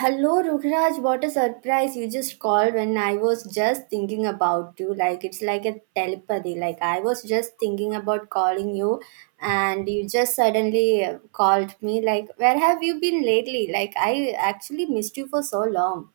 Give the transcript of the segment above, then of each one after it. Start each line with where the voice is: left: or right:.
right: Hello, Rukhraj. What a surprise. You just called when I was just thinking about you. Like, it's like a telepathy. Like, I was just thinking about calling you, and you just suddenly called me. Like, where have you been lately? Like, I actually missed you for so long.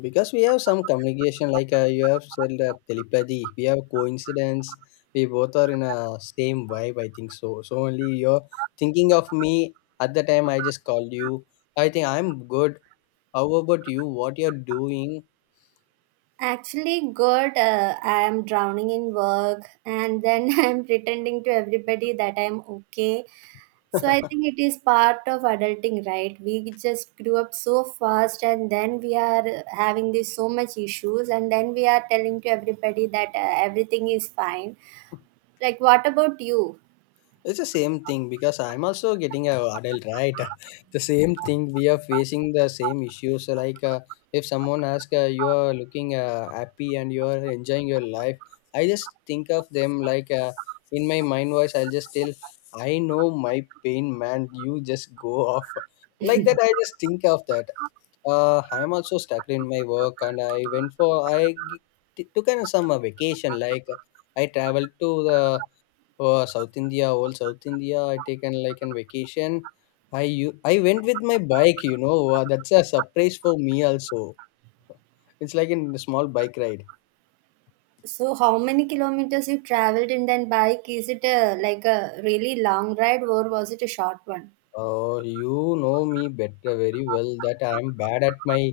left: Because we have some communication, like you have said telepathy. We have coincidence. We both are in a same vibe. I think so. So only you're thinking of me at the time I just called you. I think I'm good. How about you? What you're doing?
right: Actually, good. I am drowning in work, and then I'm pretending to everybody that I'm okay. So I think it is part of adulting, right? We just grew up so fast, and then we are having this so much issues, and then we are telling to everybody that everything is fine. Like, what about you?
left: It's the same thing because I'm also getting a adult, right? The same thing we are facing the same issues. So like if someone asks you are looking happy and you are enjoying your life, I just think of them like in my mind voice. I'll just tell, I know my pain, man. You just go off like that. I just think of that. I'm also stuck in my work, and I went for took an some vacation. Like I traveled to the South India, all South India. I taken like an vacation. I went with my bike. You know that's a surprise for me also. It's like a small bike ride.
right: So, how many kilometers you traveled in then bike? Is it a, like a really long ride, or was it a short one?
left: Oh, you know me better very well that I am bad at my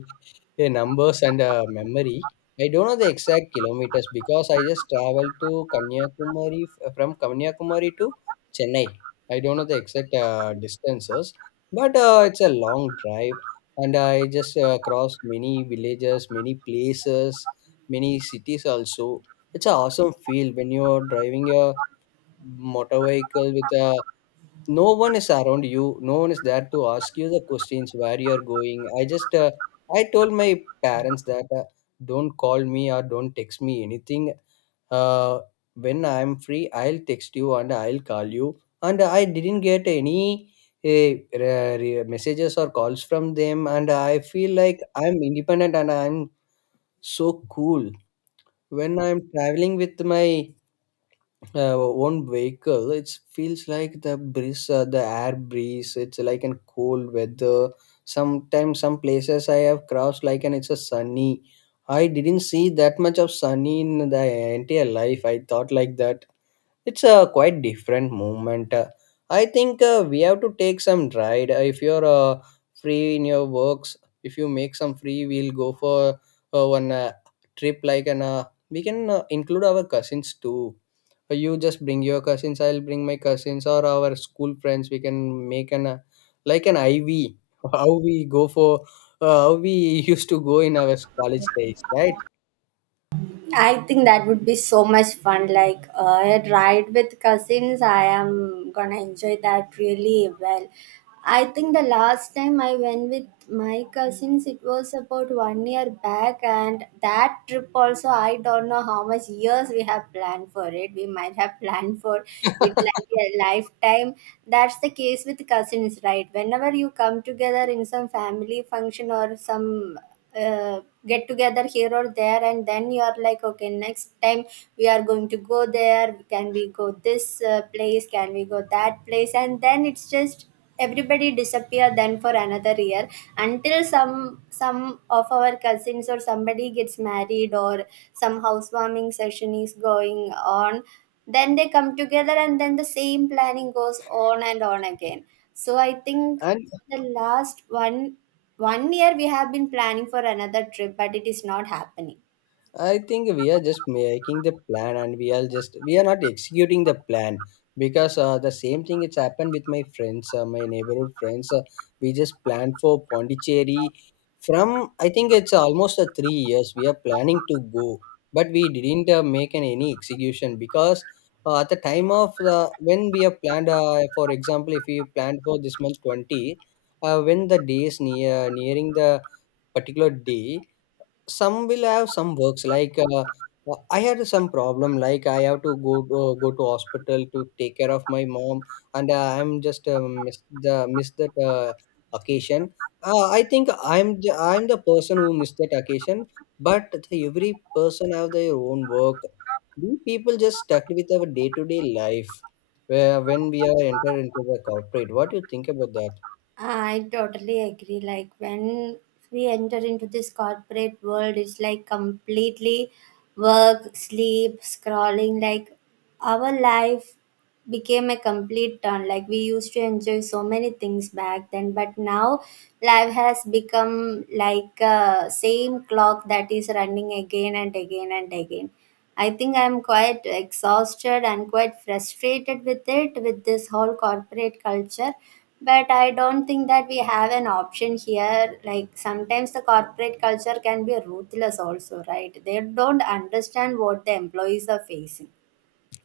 left: numbers and memory. I don't know the exact kilometers because I just traveled to Kanyakumari from Kanyakumari to Chennai. I don't know the exact distances, but it's a long drive, and I just crossed many villages, many places, many cities also. It's an awesome feel when you're driving your motor vehicle with a no one is around you, no one is there to ask you the questions where you're going. I just uh, i told my parents that don't call me or don't text me anything. uh, when I'm free, I'll text you and I'll call you, and I didn't get any uh, messages or calls from them, and I feel like I'm independent and I'm so cool when I'm traveling with my own vehicle. It feels like the breeze, the air breeze. It's like an cold weather. Sometimes some places I have crossed like, and it's a sunny. I didn't see that much of sunny in the entire life, I thought like that. It's a quite different moment. I think we have to take some ride. If you're free in your works, if you make some free, we'll go for one trip, like an we can include our cousins too. You just bring your cousins, I'll bring my cousins or our school friends. We can make an like an IV. How we go for how we used to go in our college days, right?
right: I think that would be so much fun. Like a ride with cousins, I am gonna enjoy that really well. I think the last time I went with my cousins, it was about 1 year back, and that trip also, I don't know how much years we have planned for it. We might have planned for it like a lifetime. That's the case with cousins, right? Whenever you come together in some family function or some uh, get together here or there, and then you are like, okay, next time we are going to go there. Can we go this place? Can we go that place? And then it's just everybody disappear then for another year until some of our cousins or somebody gets married or some housewarming session is going on, then they come together and then the same planning goes on and on again. So I think
left: And
right: the last one year we have been planning for another trip, but it is not happening.
left: I think we are just making the plan, and we are not executing the plan because the same thing it's happened with my friends, my neighborhood friends. We just planned for Pondicherry from I think it's almost 3 years. We are planning to go, but we didn't make an, any execution because at the time of the when we have planned, for example, if we planned for this month 20, when the day is nearing the particular day, some will have some works like I had some problem like I have to go to hospital to take care of my mom, and I'm just missed that occasion. I think I'm the person who missed that occasion, but every person have their own work. We people just stuck with our day-to-day life, where when we are enter into the corporate. What do you think about that?
right: I totally agree. Like when we enter into this corporate world, it's like completely work, sleep, scrolling. Like our life became a complete turn. Like we used to enjoy so many things back then, but now life has become like a same clock that is running again and again and again. I think I'm quite exhausted and quite frustrated with it, with this whole corporate culture. But I don't think that we have an option here. Like sometimes the corporate culture can be ruthless, also, right? They don't understand what the employees are facing.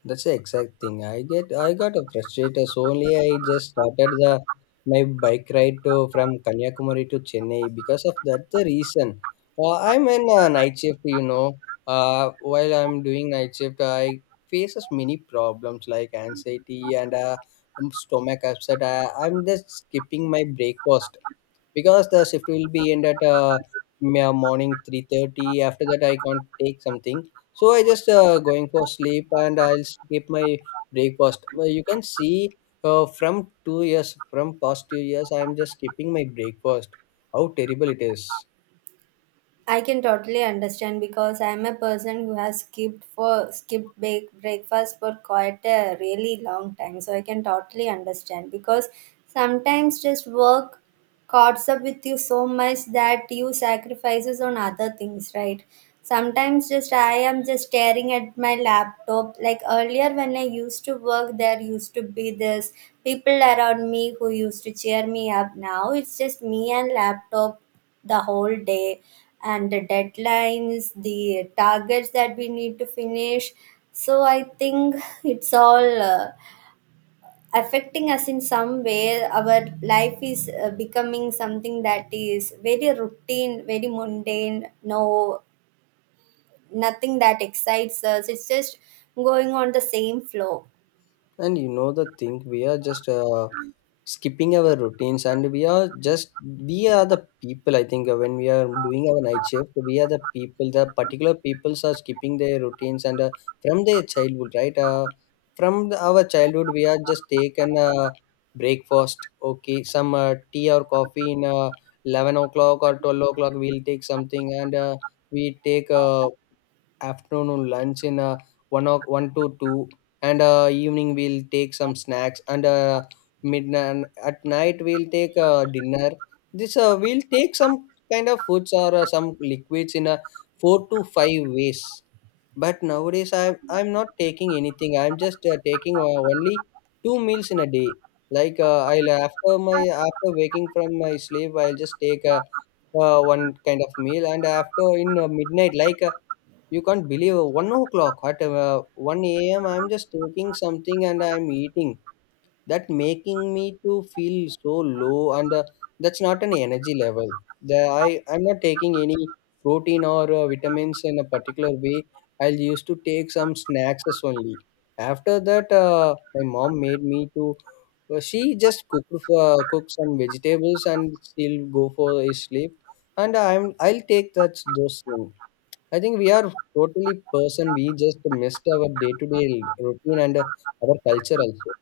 left: That's the exact thing. I got frustrated. So only I just started the my bike ride to from Kanyakumari to Chennai because of that the reason. I'm in a night shift. While I'm doing night shift, I faces many problems like anxiety and stomach upset. I'm just skipping my breakfast because the shift will be end at morning 3:30. After that, I can't take something, so I just going for sleep and I'll skip my breakfast. You can see, from past 2 years, I'm just skipping my breakfast. How terrible it is.
right: I can totally understand because I'm a person who has skipped for breakfast for quite a really long time. So I can totally understand because sometimes just work caught up with you so much that you sacrifices on other things, right? Sometimes just I am just staring at my laptop. Like earlier when I used to work, there used to be this people around me who used to cheer me up. Now it's just me and laptop the whole day and the deadlines, the targets that we need to finish. So I think it's all affecting us in some way. Our life is becoming something that is very routine, very mundane, no, nothing that excites us. It's just going on the same flow.
left: And you know the thing, we are just skipping our routines, and we are the people. I think when we are doing our night shift, we are the people. The particular peoples are skipping their routines, and from their childhood, right? From our childhood, we are just taken breakfast. Okay, some tea or coffee in 11 o'clock or 12 o'clock. We'll take something, and we take afternoon lunch in 1 o one to 2, and evening we'll take some snacks, and midnight at night we'll take dinner. This We'll take some kind of foods or some liquids in a four to five ways. But nowadays, I'm not taking anything. I'm just taking only two meals in a day. Like I'll after my after waking from my sleep, I'll just take a one kind of meal. And after in midnight, like you can't believe 1 o'clock at 1 a.m., I'm just taking something and I'm eating. That making me to feel so low, and that's not an energy level. The, I I'm not taking any protein or vitamins in a particular way. I used to take some snacks as only. After that, my mom made me to. She just cook some vegetables and still go for a sleep. And I'll take that those things. I think we are totally person. We just missed our day to day routine and our culture also.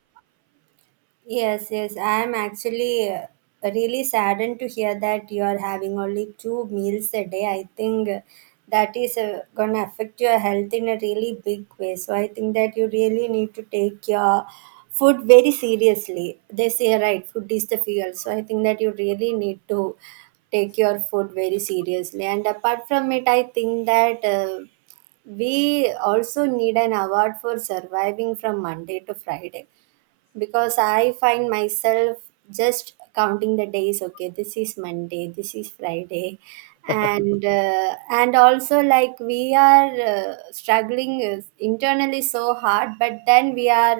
right: Yes, yes. I am actually really saddened to hear that you are having only two meals a day. I think that is going to affect your health in a really big way. So I think that you really need to take your food very seriously. They say, right, food is the fuel. So I think that you really need to take your food very seriously. And apart from it, I think that. We also need an award for surviving from Monday to Friday, because I find myself just counting the days. Okay, this is Monday, this is Friday, and also like we are struggling internally so hard, but then we are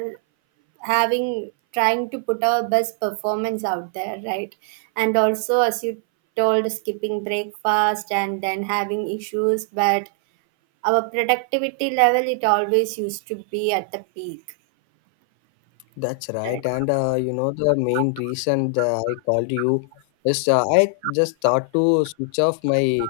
right: having trying to put our best performance out there, right? And also, as you told, skipping breakfast and then having issues, but our productivity level it always used to be at the peak.
left: That's
right: Right.
left: right. And you know, the main reason that I called you is I just thought to switch off my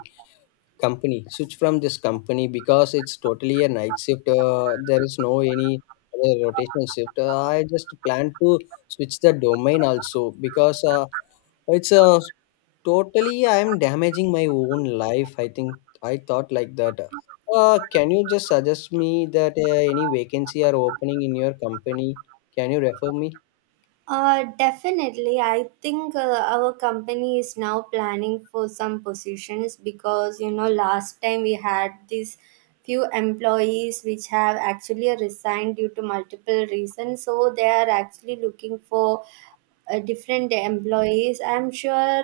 left: company, switch from this company because it's totally a night shift. There is no any other rotational shift. I just plan to switch the domain also because it's a totally, I am damaging my own life. I think I thought like that. Can you just suggest me that any vacancy are opening in your company? Can you refer me?
right: Definitely. I think our company is now planning for some positions, because you know last time we had these few employees which have actually resigned due to multiple reasons. So they are actually looking for different employees. I'm sure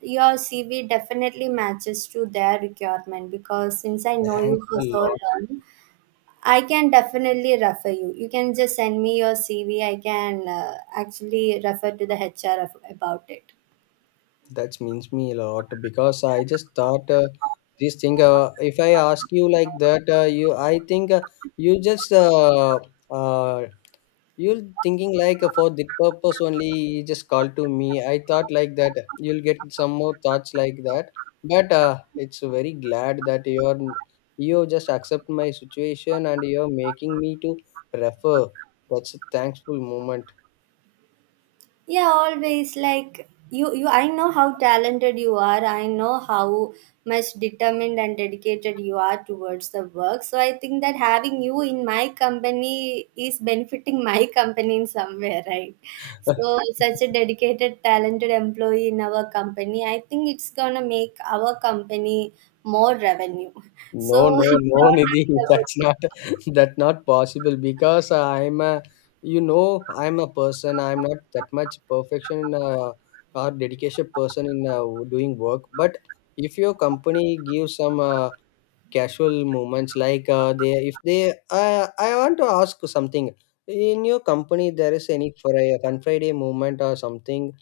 right: your CV definitely matches to their requirement, because since I know
left: Thanks
right: you
left: a
right: for so
left: lot.
right: long, I can definitely refer you. You can just send me your CV. I can actually refer to the HR about it.
left: That means me a lot because I just thought this thing. If I ask you like that, you I think you just uh, uh, You're thinking like for the purpose only you just call to me. I thought like that you'll get some more thoughts like that. But it's very glad that you just accept my situation and you're making me to refer. That's a thankful moment.
right: Yeah, always. Like you, I know how talented you are, I know how much determined and dedicated you are towards the work. So I think that having you in my company is benefiting my company in somewhere, right? So such a dedicated talented employee in our company, I think it's gonna make our company more revenue.
left: No,
right: So
left: no,
right: it's
left: no,
right: not
left: Nidhi,
right: only about you.
left: that's not possible because I'm a person. I'm not that much perfection or dedication person in doing work. But if your company gives some casual moments like they if they I want to ask something in your company. There is any for Friday movement or something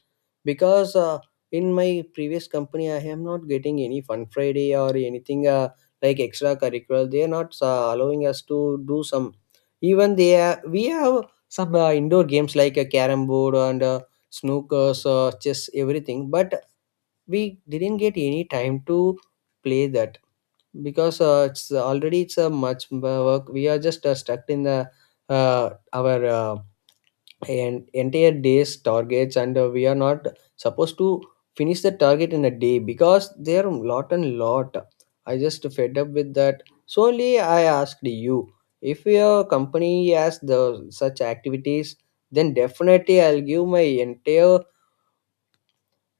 left: because in my previous company I am not getting any Fun Friday or anything, like extracurricular they are not allowing us to do some, even we have some indoor games like a carom board and snookers, chess, everything, but we didn't get any time to play that because it's already it's a much work. We are just stuck in the our entire day's targets, and we are not supposed to finish the target in a day because there are lot and lot. I just fed up with that, so only I asked you if your company has the such activities. Then definitely I'll give my entire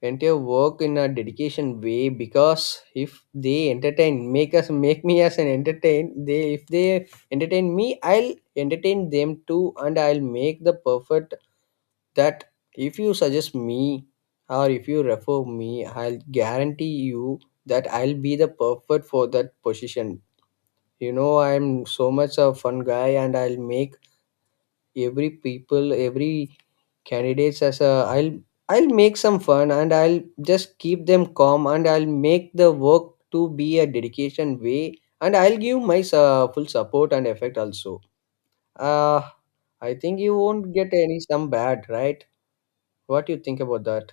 left: entire work in a dedication way. Because if they entertain, make us make me as an entertain, they if they entertain me, I'll entertain them too, and I'll make the perfect. That, if you suggest me or if you refer me, I'll guarantee you that I'll be the perfect for that position. You know I'm so much a fun guy, and I'll make every people every candidates as a I'll make some fun, and I'll just keep them calm, and I'll make the work to be a dedication way. And I'll give my full support and effect also. uh I think you won't get any some bad, right? What do you think about that?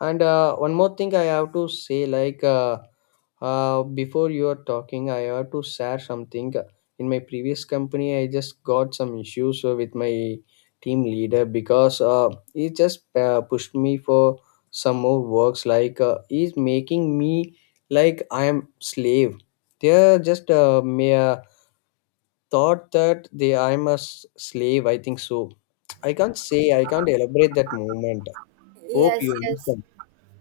left: And one more thing I have to say, like before you are talking, I have to share something. In my previous company, I just got some issues with my team leader because he just pushed me for some more works. Like he's making me like I am slave. They are just mere thought that they I am a slave. I think so. I can't say. I can't elaborate that moment. Hope
right: Yes,
left: you
right: yes.
left: understand.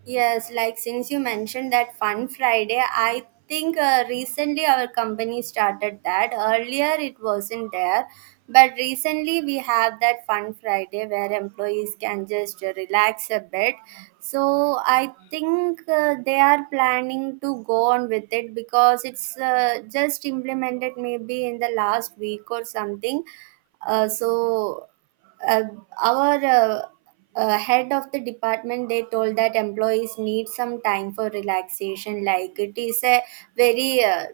right: Yes, like since you mentioned that Fun Friday, I think recently our company started that. Earlier it wasn't there, but recently we have that Fun Friday where employees can just relax a bit. So I think they are planning to go on with it because it's just implemented maybe in the last week or something. So, uh, our head of the department, they told that employees need some time for relaxation, like it is a very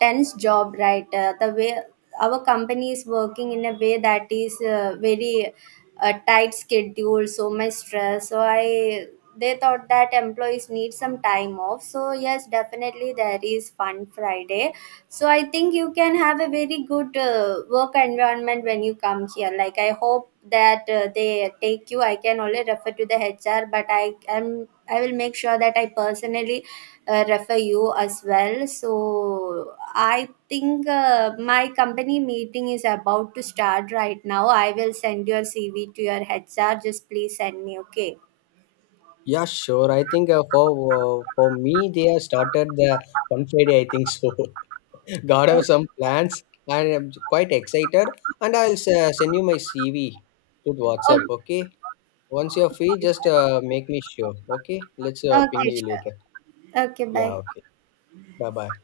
right: tense job, right? The way our company is working in a way that is very tight schedule, so much stress. So I they thought that employees need some time off. So yes, definitely there is Fun Friday. So I think you can have a very good work environment when you come here. Like I hope that they take you. I can only refer to the HR, but I will make sure that I personally refer you as well. So I think my company meeting is about to start right now. I will send your CV to your HR. Just please send me. Okay.
left: Yeah, sure. I think for me, they have started the on Friday. I think so. God have some plans. I am quite excited, and I'll send you my CV to the
right: Okay.
left: WhatsApp. Okay. Once you're free, just make me sure. Okay. Let's ping
right: Okay.
left: you later.
right: Sure. Okay.
left: Yeah.
right: Bye.
left: Okay. Bye bye.